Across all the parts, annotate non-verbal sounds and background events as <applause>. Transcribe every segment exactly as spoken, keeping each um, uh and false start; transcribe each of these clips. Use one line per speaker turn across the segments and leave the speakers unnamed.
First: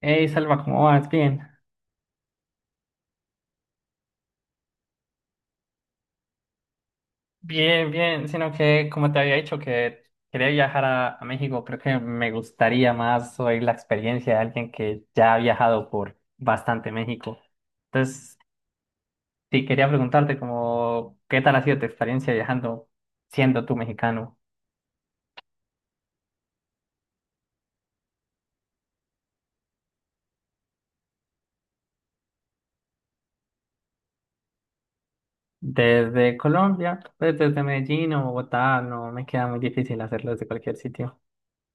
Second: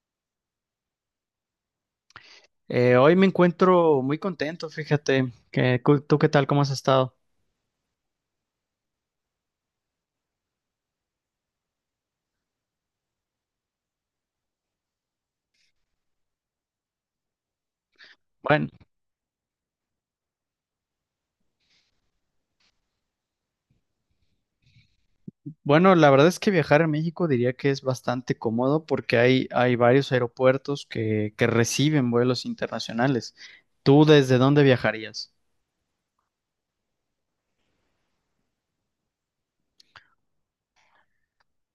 Hey, Salva, ¿cómo vas? Bien.
Eh, hoy me encuentro muy contento, fíjate. Que, cu- ¿tú qué tal? ¿Cómo has estado?
Bien, bien, sino que como te había dicho que quería viajar a, a México, creo que me gustaría más oír la experiencia de alguien que ya ha viajado por bastante México. Entonces,
Bueno,
sí, quería preguntarte como, ¿qué tal ha sido tu experiencia viajando siendo tú mexicano?
bueno, la verdad es que viajar a México diría que es bastante cómodo porque hay, hay varios aeropuertos que, que reciben vuelos internacionales. ¿Tú desde dónde viajarías?
Desde Colombia, pues desde Medellín o Bogotá, no me queda muy difícil hacerlo desde cualquier sitio.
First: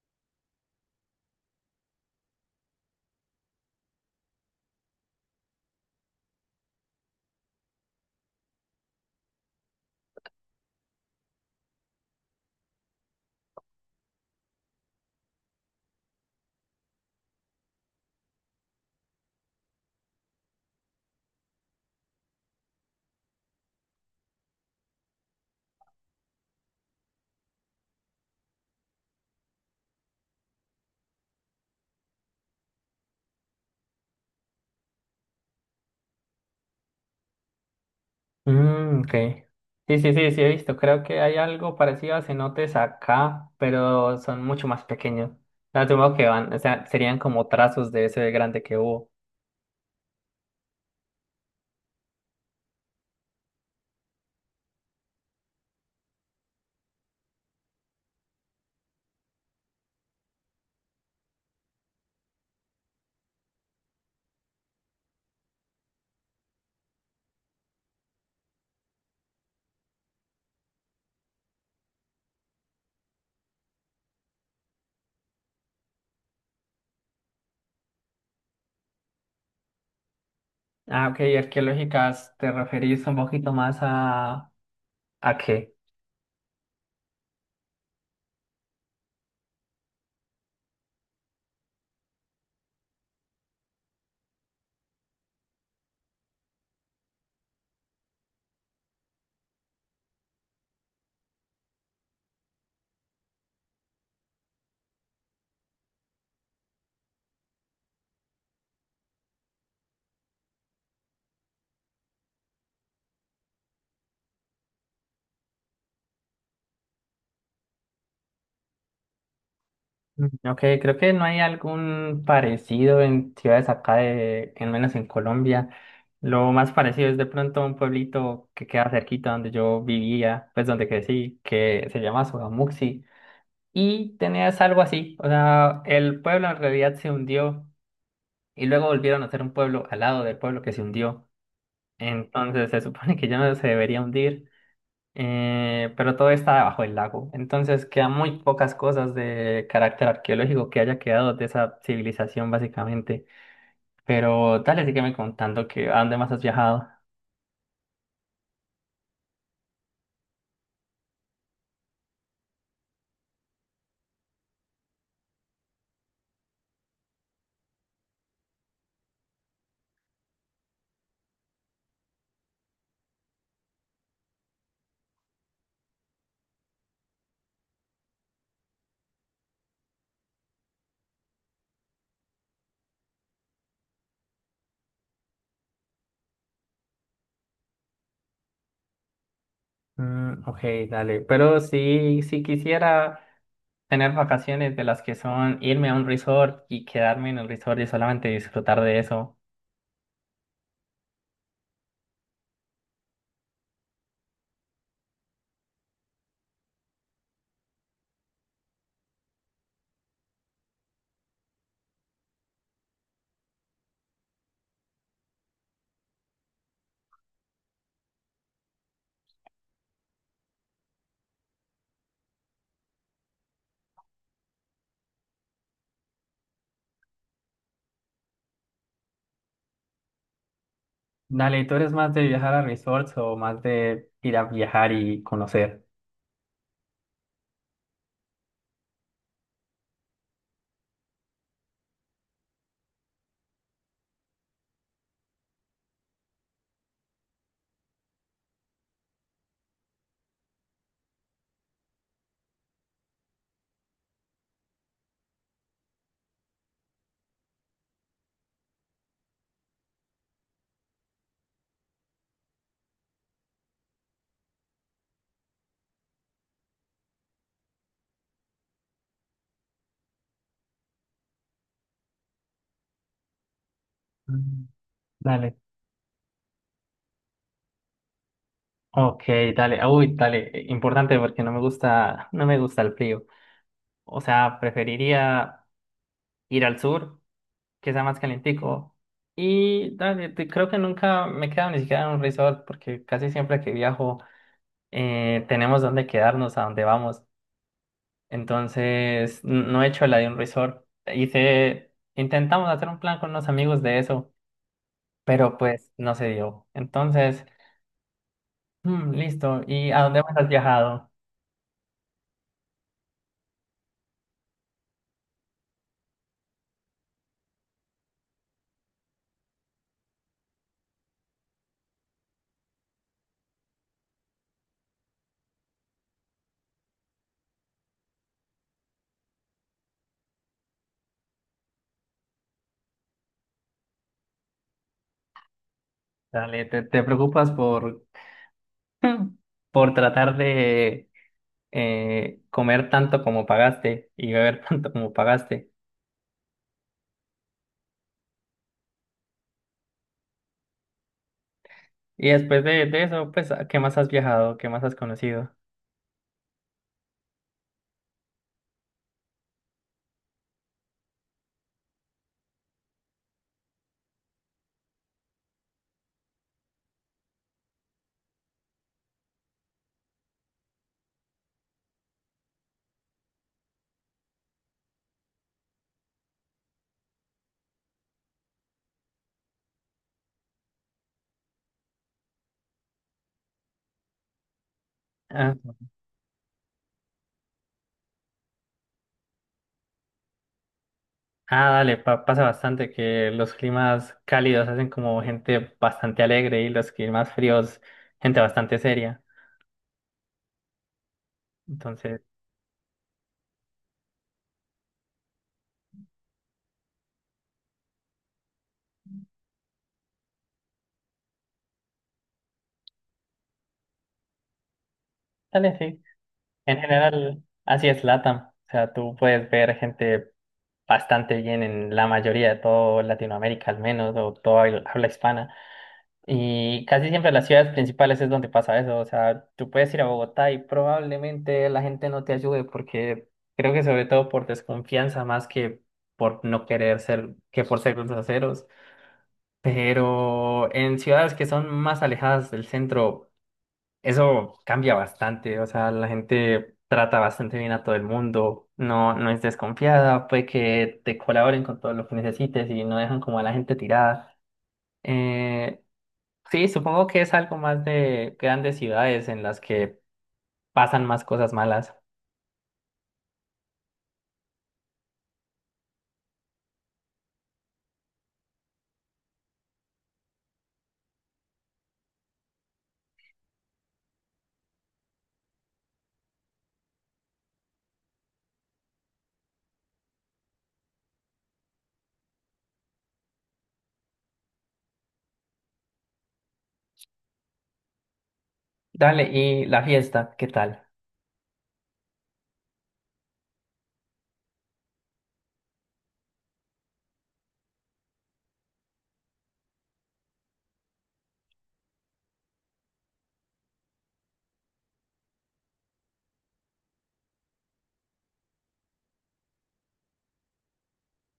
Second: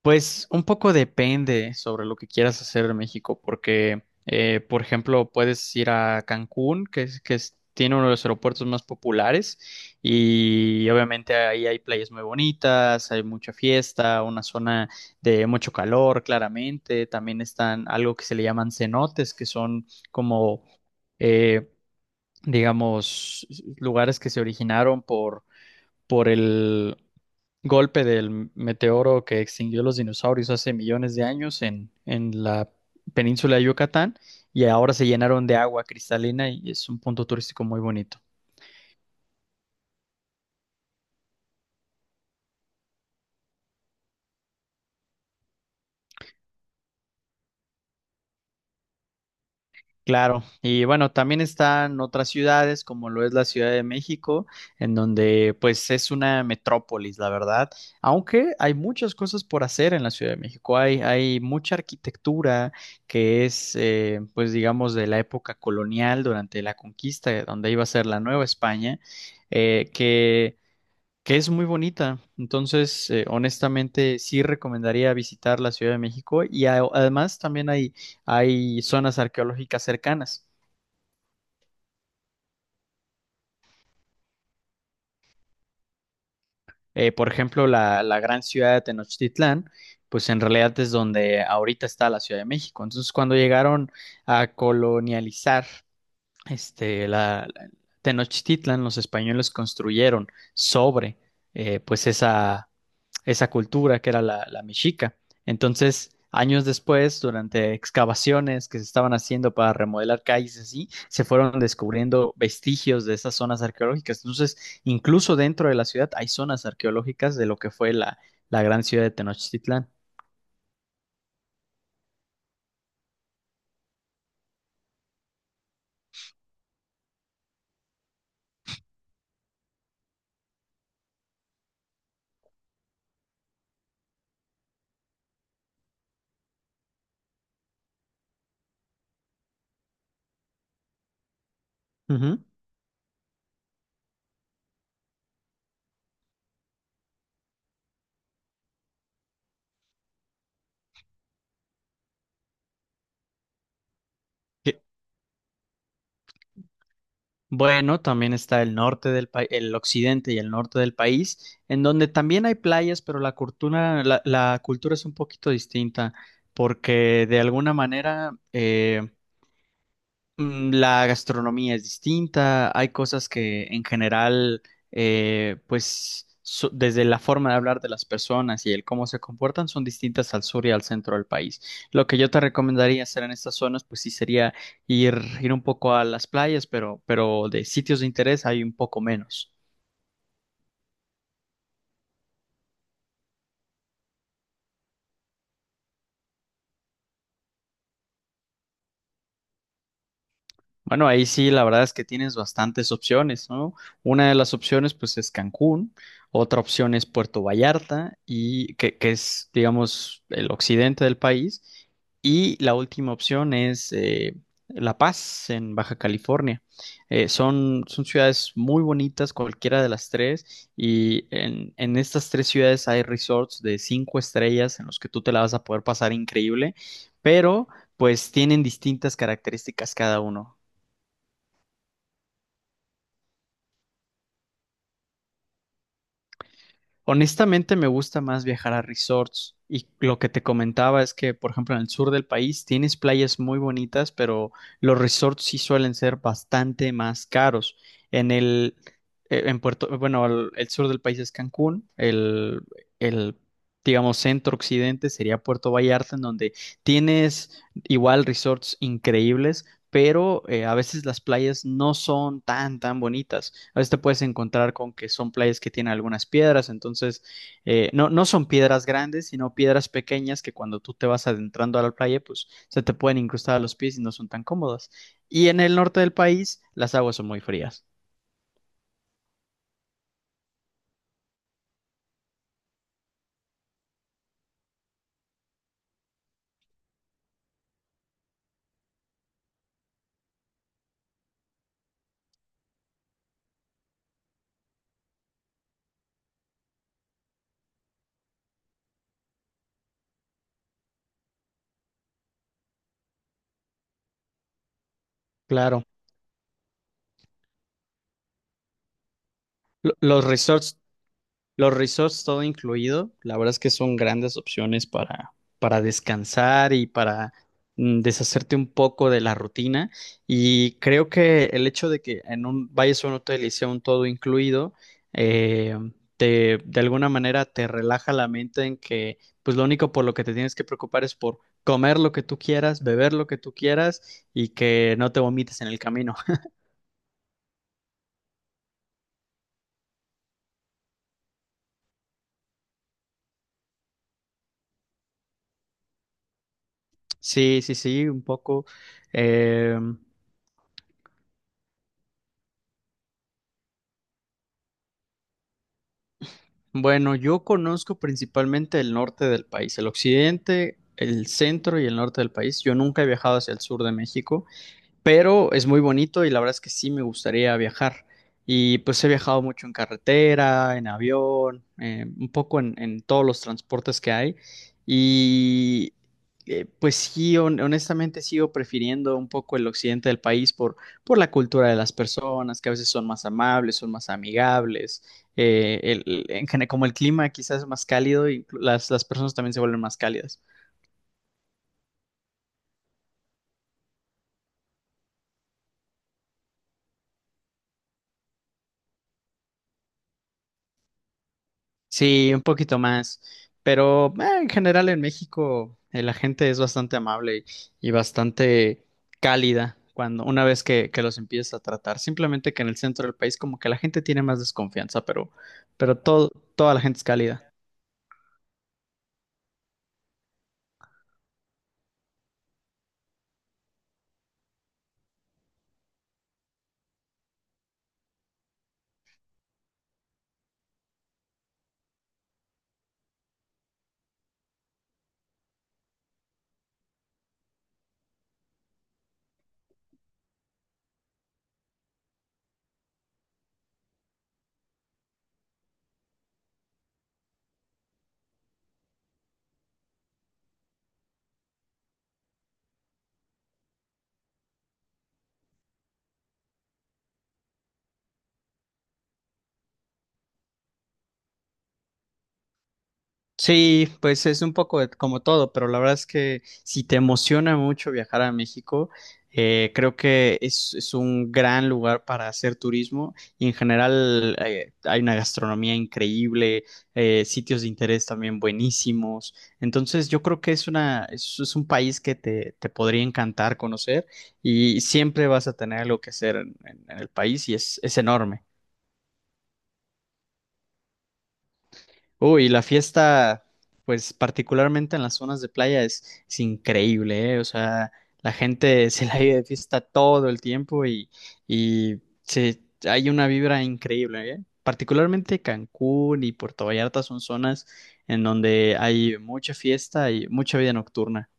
Pues un poco depende sobre lo que quieras hacer en México, porque, eh, por ejemplo, puedes ir a Cancún, que es, que es- tiene uno de los aeropuertos más populares, y obviamente ahí hay playas muy bonitas, hay mucha fiesta, una zona de mucho calor, claramente. También están algo que se le llaman cenotes, que son como, eh, digamos, lugares que se originaron por, por el golpe del meteoro que extinguió los dinosaurios hace millones de años en, en la península de Yucatán y ahora se llenaron de agua cristalina y es un punto turístico muy bonito.
Mm, ok. Sí, sí, sí, sí, he visto. Creo que hay algo parecido a cenotes acá, pero son mucho más pequeños. No, asumo que van, o sea, serían como trazos de ese grande que hubo.
Claro, y bueno, también están otras ciudades como lo es la Ciudad de México, en donde pues es una metrópolis, la verdad, aunque hay muchas cosas por hacer en la Ciudad de México, hay, hay mucha arquitectura que es eh, pues digamos de la época colonial durante la conquista, donde iba a ser la Nueva España, eh, que que es muy bonita. Entonces, eh, honestamente, sí recomendaría visitar la Ciudad de México y a- además también hay, hay zonas arqueológicas cercanas.
Ah, ok, y arqueológicas, ¿te referís un poquito más a... ¿a qué?
Eh, por ejemplo, la, la gran ciudad de Tenochtitlán, pues en realidad es donde ahorita está la Ciudad de México. Entonces, cuando llegaron a colonializar este, la, la- Tenochtitlan, los españoles construyeron sobre, eh, pues esa, esa cultura que era la, la mexica. Entonces, años después, durante excavaciones que se estaban haciendo para remodelar calles y así, se fueron descubriendo vestigios de esas zonas arqueológicas. Entonces, incluso dentro de la ciudad hay zonas arqueológicas de lo que fue la, la gran ciudad de Tenochtitlán.
Mm, ok, creo que no hay algún parecido en ciudades acá, de, en menos en Colombia. Lo más parecido es de pronto un pueblito que queda cerquita donde yo vivía, pues donde crecí, que se llama Sogamuxi. Y tenías algo así, o sea, el pueblo en realidad se hundió y luego volvieron a ser un pueblo al lado del pueblo que se hundió.
Ujú.
Entonces se supone que ya no se debería hundir, eh, pero todo está debajo del lago. Entonces quedan muy pocas cosas de carácter arqueológico que haya quedado de esa civilización básicamente. Pero dale, sígueme contando que a dónde más has viajado.
Bueno, también está el norte del país, el occidente y el norte del país, en donde también hay playas, pero la cultura, la, la cultura es un poquito distinta, porque de alguna manera eh, Mm, la gastronomía es distinta, hay cosas que en general, eh, pues so- desde la forma de hablar de las personas y el cómo se comportan son distintas al sur y al centro del país. Lo que yo te recomendaría hacer en estas zonas, pues sí sería ir, ir un poco a las playas, pero, pero de sitios de interés hay un poco menos.
Mm, ok, dale, pero sí, si quisiera... tener vacaciones de las que son irme a un resort y quedarme en el resort y solamente disfrutar de eso.
Bueno, ahí sí, la verdad es que tienes bastantes opciones, ¿no? Una de las opciones, pues, es Cancún, otra opción es Puerto Vallarta, y que, que es, digamos, el occidente del país, y la última opción es eh, La Paz, en Baja California. Eh, son, son ciudades muy bonitas, cualquiera de las tres, y en, en estas tres ciudades hay resorts de cinco estrellas en los que tú te la vas a poder pasar increíble, pero pues tienen distintas características cada uno.
Dale, ¿tú eres más de viajar a resorts o más de ir a viajar y conocer?
Honestamente me gusta más viajar a resorts y lo que te comentaba es que, por ejemplo, en el sur del país tienes playas muy bonitas, pero los resorts sí suelen ser bastante más caros. En el, eh, en Puerto, bueno, el, el sur del país es Cancún, el, el, digamos, centro occidente sería Puerto Vallarta, en donde tienes igual resorts increíbles, pero eh, a veces las playas no son tan, tan bonitas. A veces te puedes encontrar con que son playas que tienen algunas piedras, entonces eh, no, no son piedras grandes, sino piedras pequeñas que cuando tú te vas adentrando a la playa, pues se te pueden incrustar a los pies y no son tan
Mm.
cómodas. Y
Dale.
en el norte del país, las aguas son muy frías.
Ok, dale. Uy, dale. eh, Importante porque no me gusta, no me gusta el frío. O sea, preferiría ir al sur, que sea más calentico. Y dale, te- creo que nunca me he quedado ni siquiera en un resort porque casi siempre que viajo eh, tenemos donde quedarnos, a donde vamos. Entonces, n- no he hecho la de un resort. Hice, intentamos hacer un plan con unos amigos de eso, pero
Claro.
pues no se dio. Entonces, mm, listo. ¿Y
Lo-
a dónde
Los
más has
resorts
viajado?
Los resorts todo incluido, la verdad es que son grandes opciones para, para descansar y para mm, deshacerte un poco de la rutina. Y creo que el hecho de que en un vayas a un hotel y sea un todo incluido, eh, te, de alguna manera te relaja la mente en que pues lo único por lo que te tienes que preocupar es por comer lo que tú quieras, beber lo que tú quieras y que no te vomites en el camino. <laughs>
Dale, te, te preocupas por, <laughs> por tratar de eh, comer tanto como pagaste y beber <laughs> tanto como pagaste.
Sí, sí, sí, un poco. em,
Y después de, de eso, pues, ¿a ¿qué más has viajado? ¿Qué más has conocido?
Bueno, yo conozco principalmente el norte del país, el occidente, el centro y el norte del país. Yo nunca he viajado hacia el sur de México pero es muy bonito y la verdad es que sí me gustaría viajar. Y pues he viajado mucho en carretera, en avión, eh, un poco en, en todos los transportes que hay. Y eh, pues sí, hon- honestamente sigo prefiriendo un poco el occidente del país por, por la cultura de las personas, que a veces son más amables, son más amigables. Eh, el- el- en gene- como el clima quizás es más cálido y las, las personas también se vuelven más cálidas.
Ah, dale, pa- pasa bastante que los climas cálidos hacen como gente bastante alegre y los climas fríos, gente bastante seria. Entonces,
Sí, un poquito más, pero eh, en general en México eh, la gente es bastante amable y, y bastante cálida cuando una vez que, que los empiezas a tratar. Simplemente que en el centro del país como que la gente tiene más desconfianza, pero,
dale,
pero
sí.
todo, toda
En
la gente es
general,
cálida.
así es LATAM. O sea, tú puedes ver gente bastante bien en la mayoría de todo Latinoamérica, al menos, o toda habla hispana. Y casi siempre en las ciudades principales es donde pasa eso. O sea, tú puedes ir a Bogotá y probablemente la gente no te ayude porque creo que sobre todo por desconfianza más que por no querer ser, que por ser groseros. Pero en ciudades que son más alejadas del centro, eso cambia bastante. O sea, la gente trata bastante bien a todo el mundo. No, no es desconfiada. Puede que te colaboren con todo lo que necesites y no dejan como a la gente tirada. Eh, Sí, supongo que es algo más de grandes ciudades en las que pasan más cosas malas.
Sí, pues es un poco de- como todo, pero la verdad es que si te emociona mucho viajar a México, eh, creo que es, es un gran lugar para hacer turismo y en general eh, hay una gastronomía increíble, eh, sitios de interés también buenísimos. Entonces yo creo que es una, es, es un país que te, te podría encantar conocer y siempre vas a tener algo que hacer en, en- en el país y es, es enorme.
Dale, y la fiesta, ¿qué tal?
Uy, la fiesta, pues particularmente en las zonas de playa es, es increíble, ¿eh? O sea, la gente <laughs> se la vive de fiesta todo el tiempo y, y se, hay una vibra increíble, ¿eh? Particularmente Cancún y Puerto Vallarta son zonas en donde hay mucha fiesta y mucha vida nocturna.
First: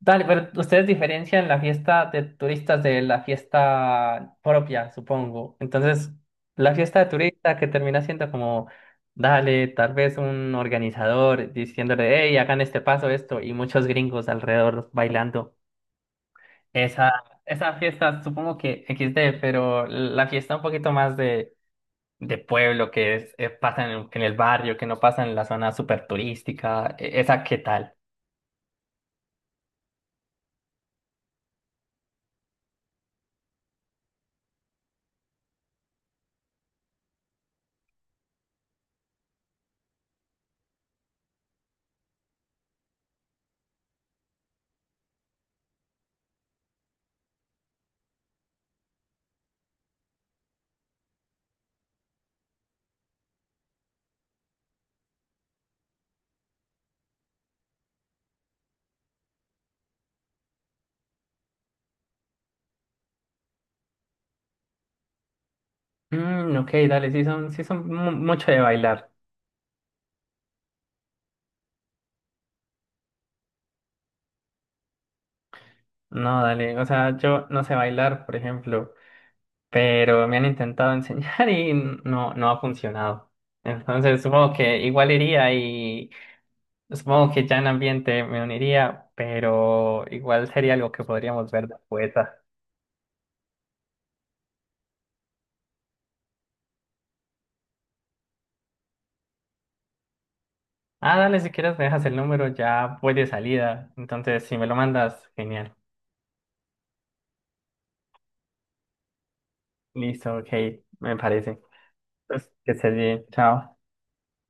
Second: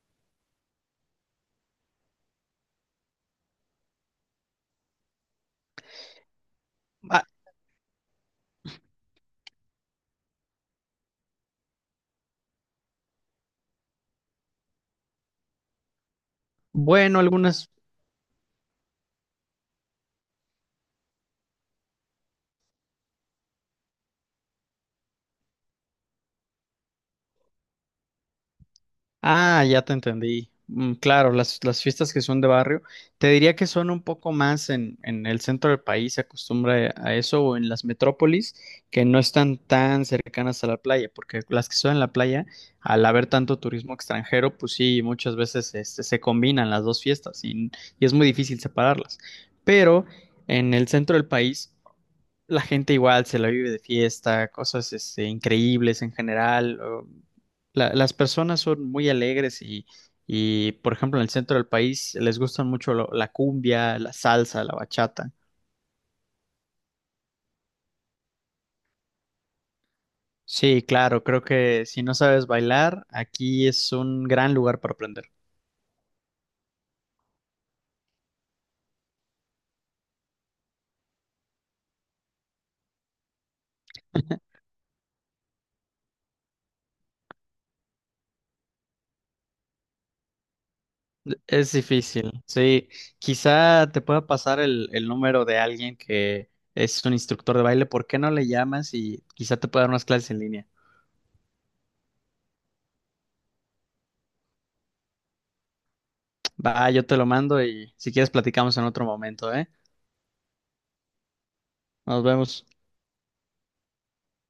Dale, pero ustedes diferencian la fiesta de turistas de la fiesta propia, supongo. Entonces, la fiesta de
Ah,
turista que termina siendo como, dale, tal vez un organizador diciéndole, hey, hagan este paso, esto, y muchos gringos alrededor bailando. Esa,
bueno, algunas.
esa fiesta, supongo que equis de, pero la fiesta un poquito más de de pueblo que es, eh, pasan en, el, en el barrio, que no pasan en la zona súper turística. e- ¿Esa qué tal?
Ah, ya te entendí. Mm, claro, las, las fiestas que son de barrio, te diría que son un poco más en, en el centro del país, se acostumbra a eso, o en las metrópolis, que no están tan cercanas a la playa, porque las que son en la playa, al haber tanto turismo extranjero, pues sí, muchas veces este, se combinan las dos fiestas y, y es muy difícil separarlas. Pero en el centro del país la gente igual se la vive de fiesta, cosas este, increíbles en general. O- la- las personas son muy alegres y, y, por ejemplo, en el centro del país les gustan mucho lo- la cumbia, la salsa, la bachata.
Mm, ok, dale, sí son, sí son mu- mucho de bailar.
Sí, claro, creo que si no sabes bailar, aquí es un gran lugar para aprender.
No, dale, o sea, yo no sé bailar, por ejemplo, pero me han intentado <laughs> enseñar y no, no ha funcionado. Entonces supongo que igual iría y supongo que ya en ambiente me uniría, pero igual sería algo que podríamos ver
Es
después.
difícil, sí. Quizá te pueda pasar el, el número de alguien que es un instructor de baile. ¿Por qué no le llamas y quizá te pueda dar unas clases en línea?
Ah, dale, si quieres me dejas el número, ya voy de salida. Entonces, si me lo mandas, genial.
Va, yo te lo mando y si quieres platicamos en otro momento, ¿eh?
Listo, ok, me parece.
Nos
Pues
vemos.
que estés bien, chao.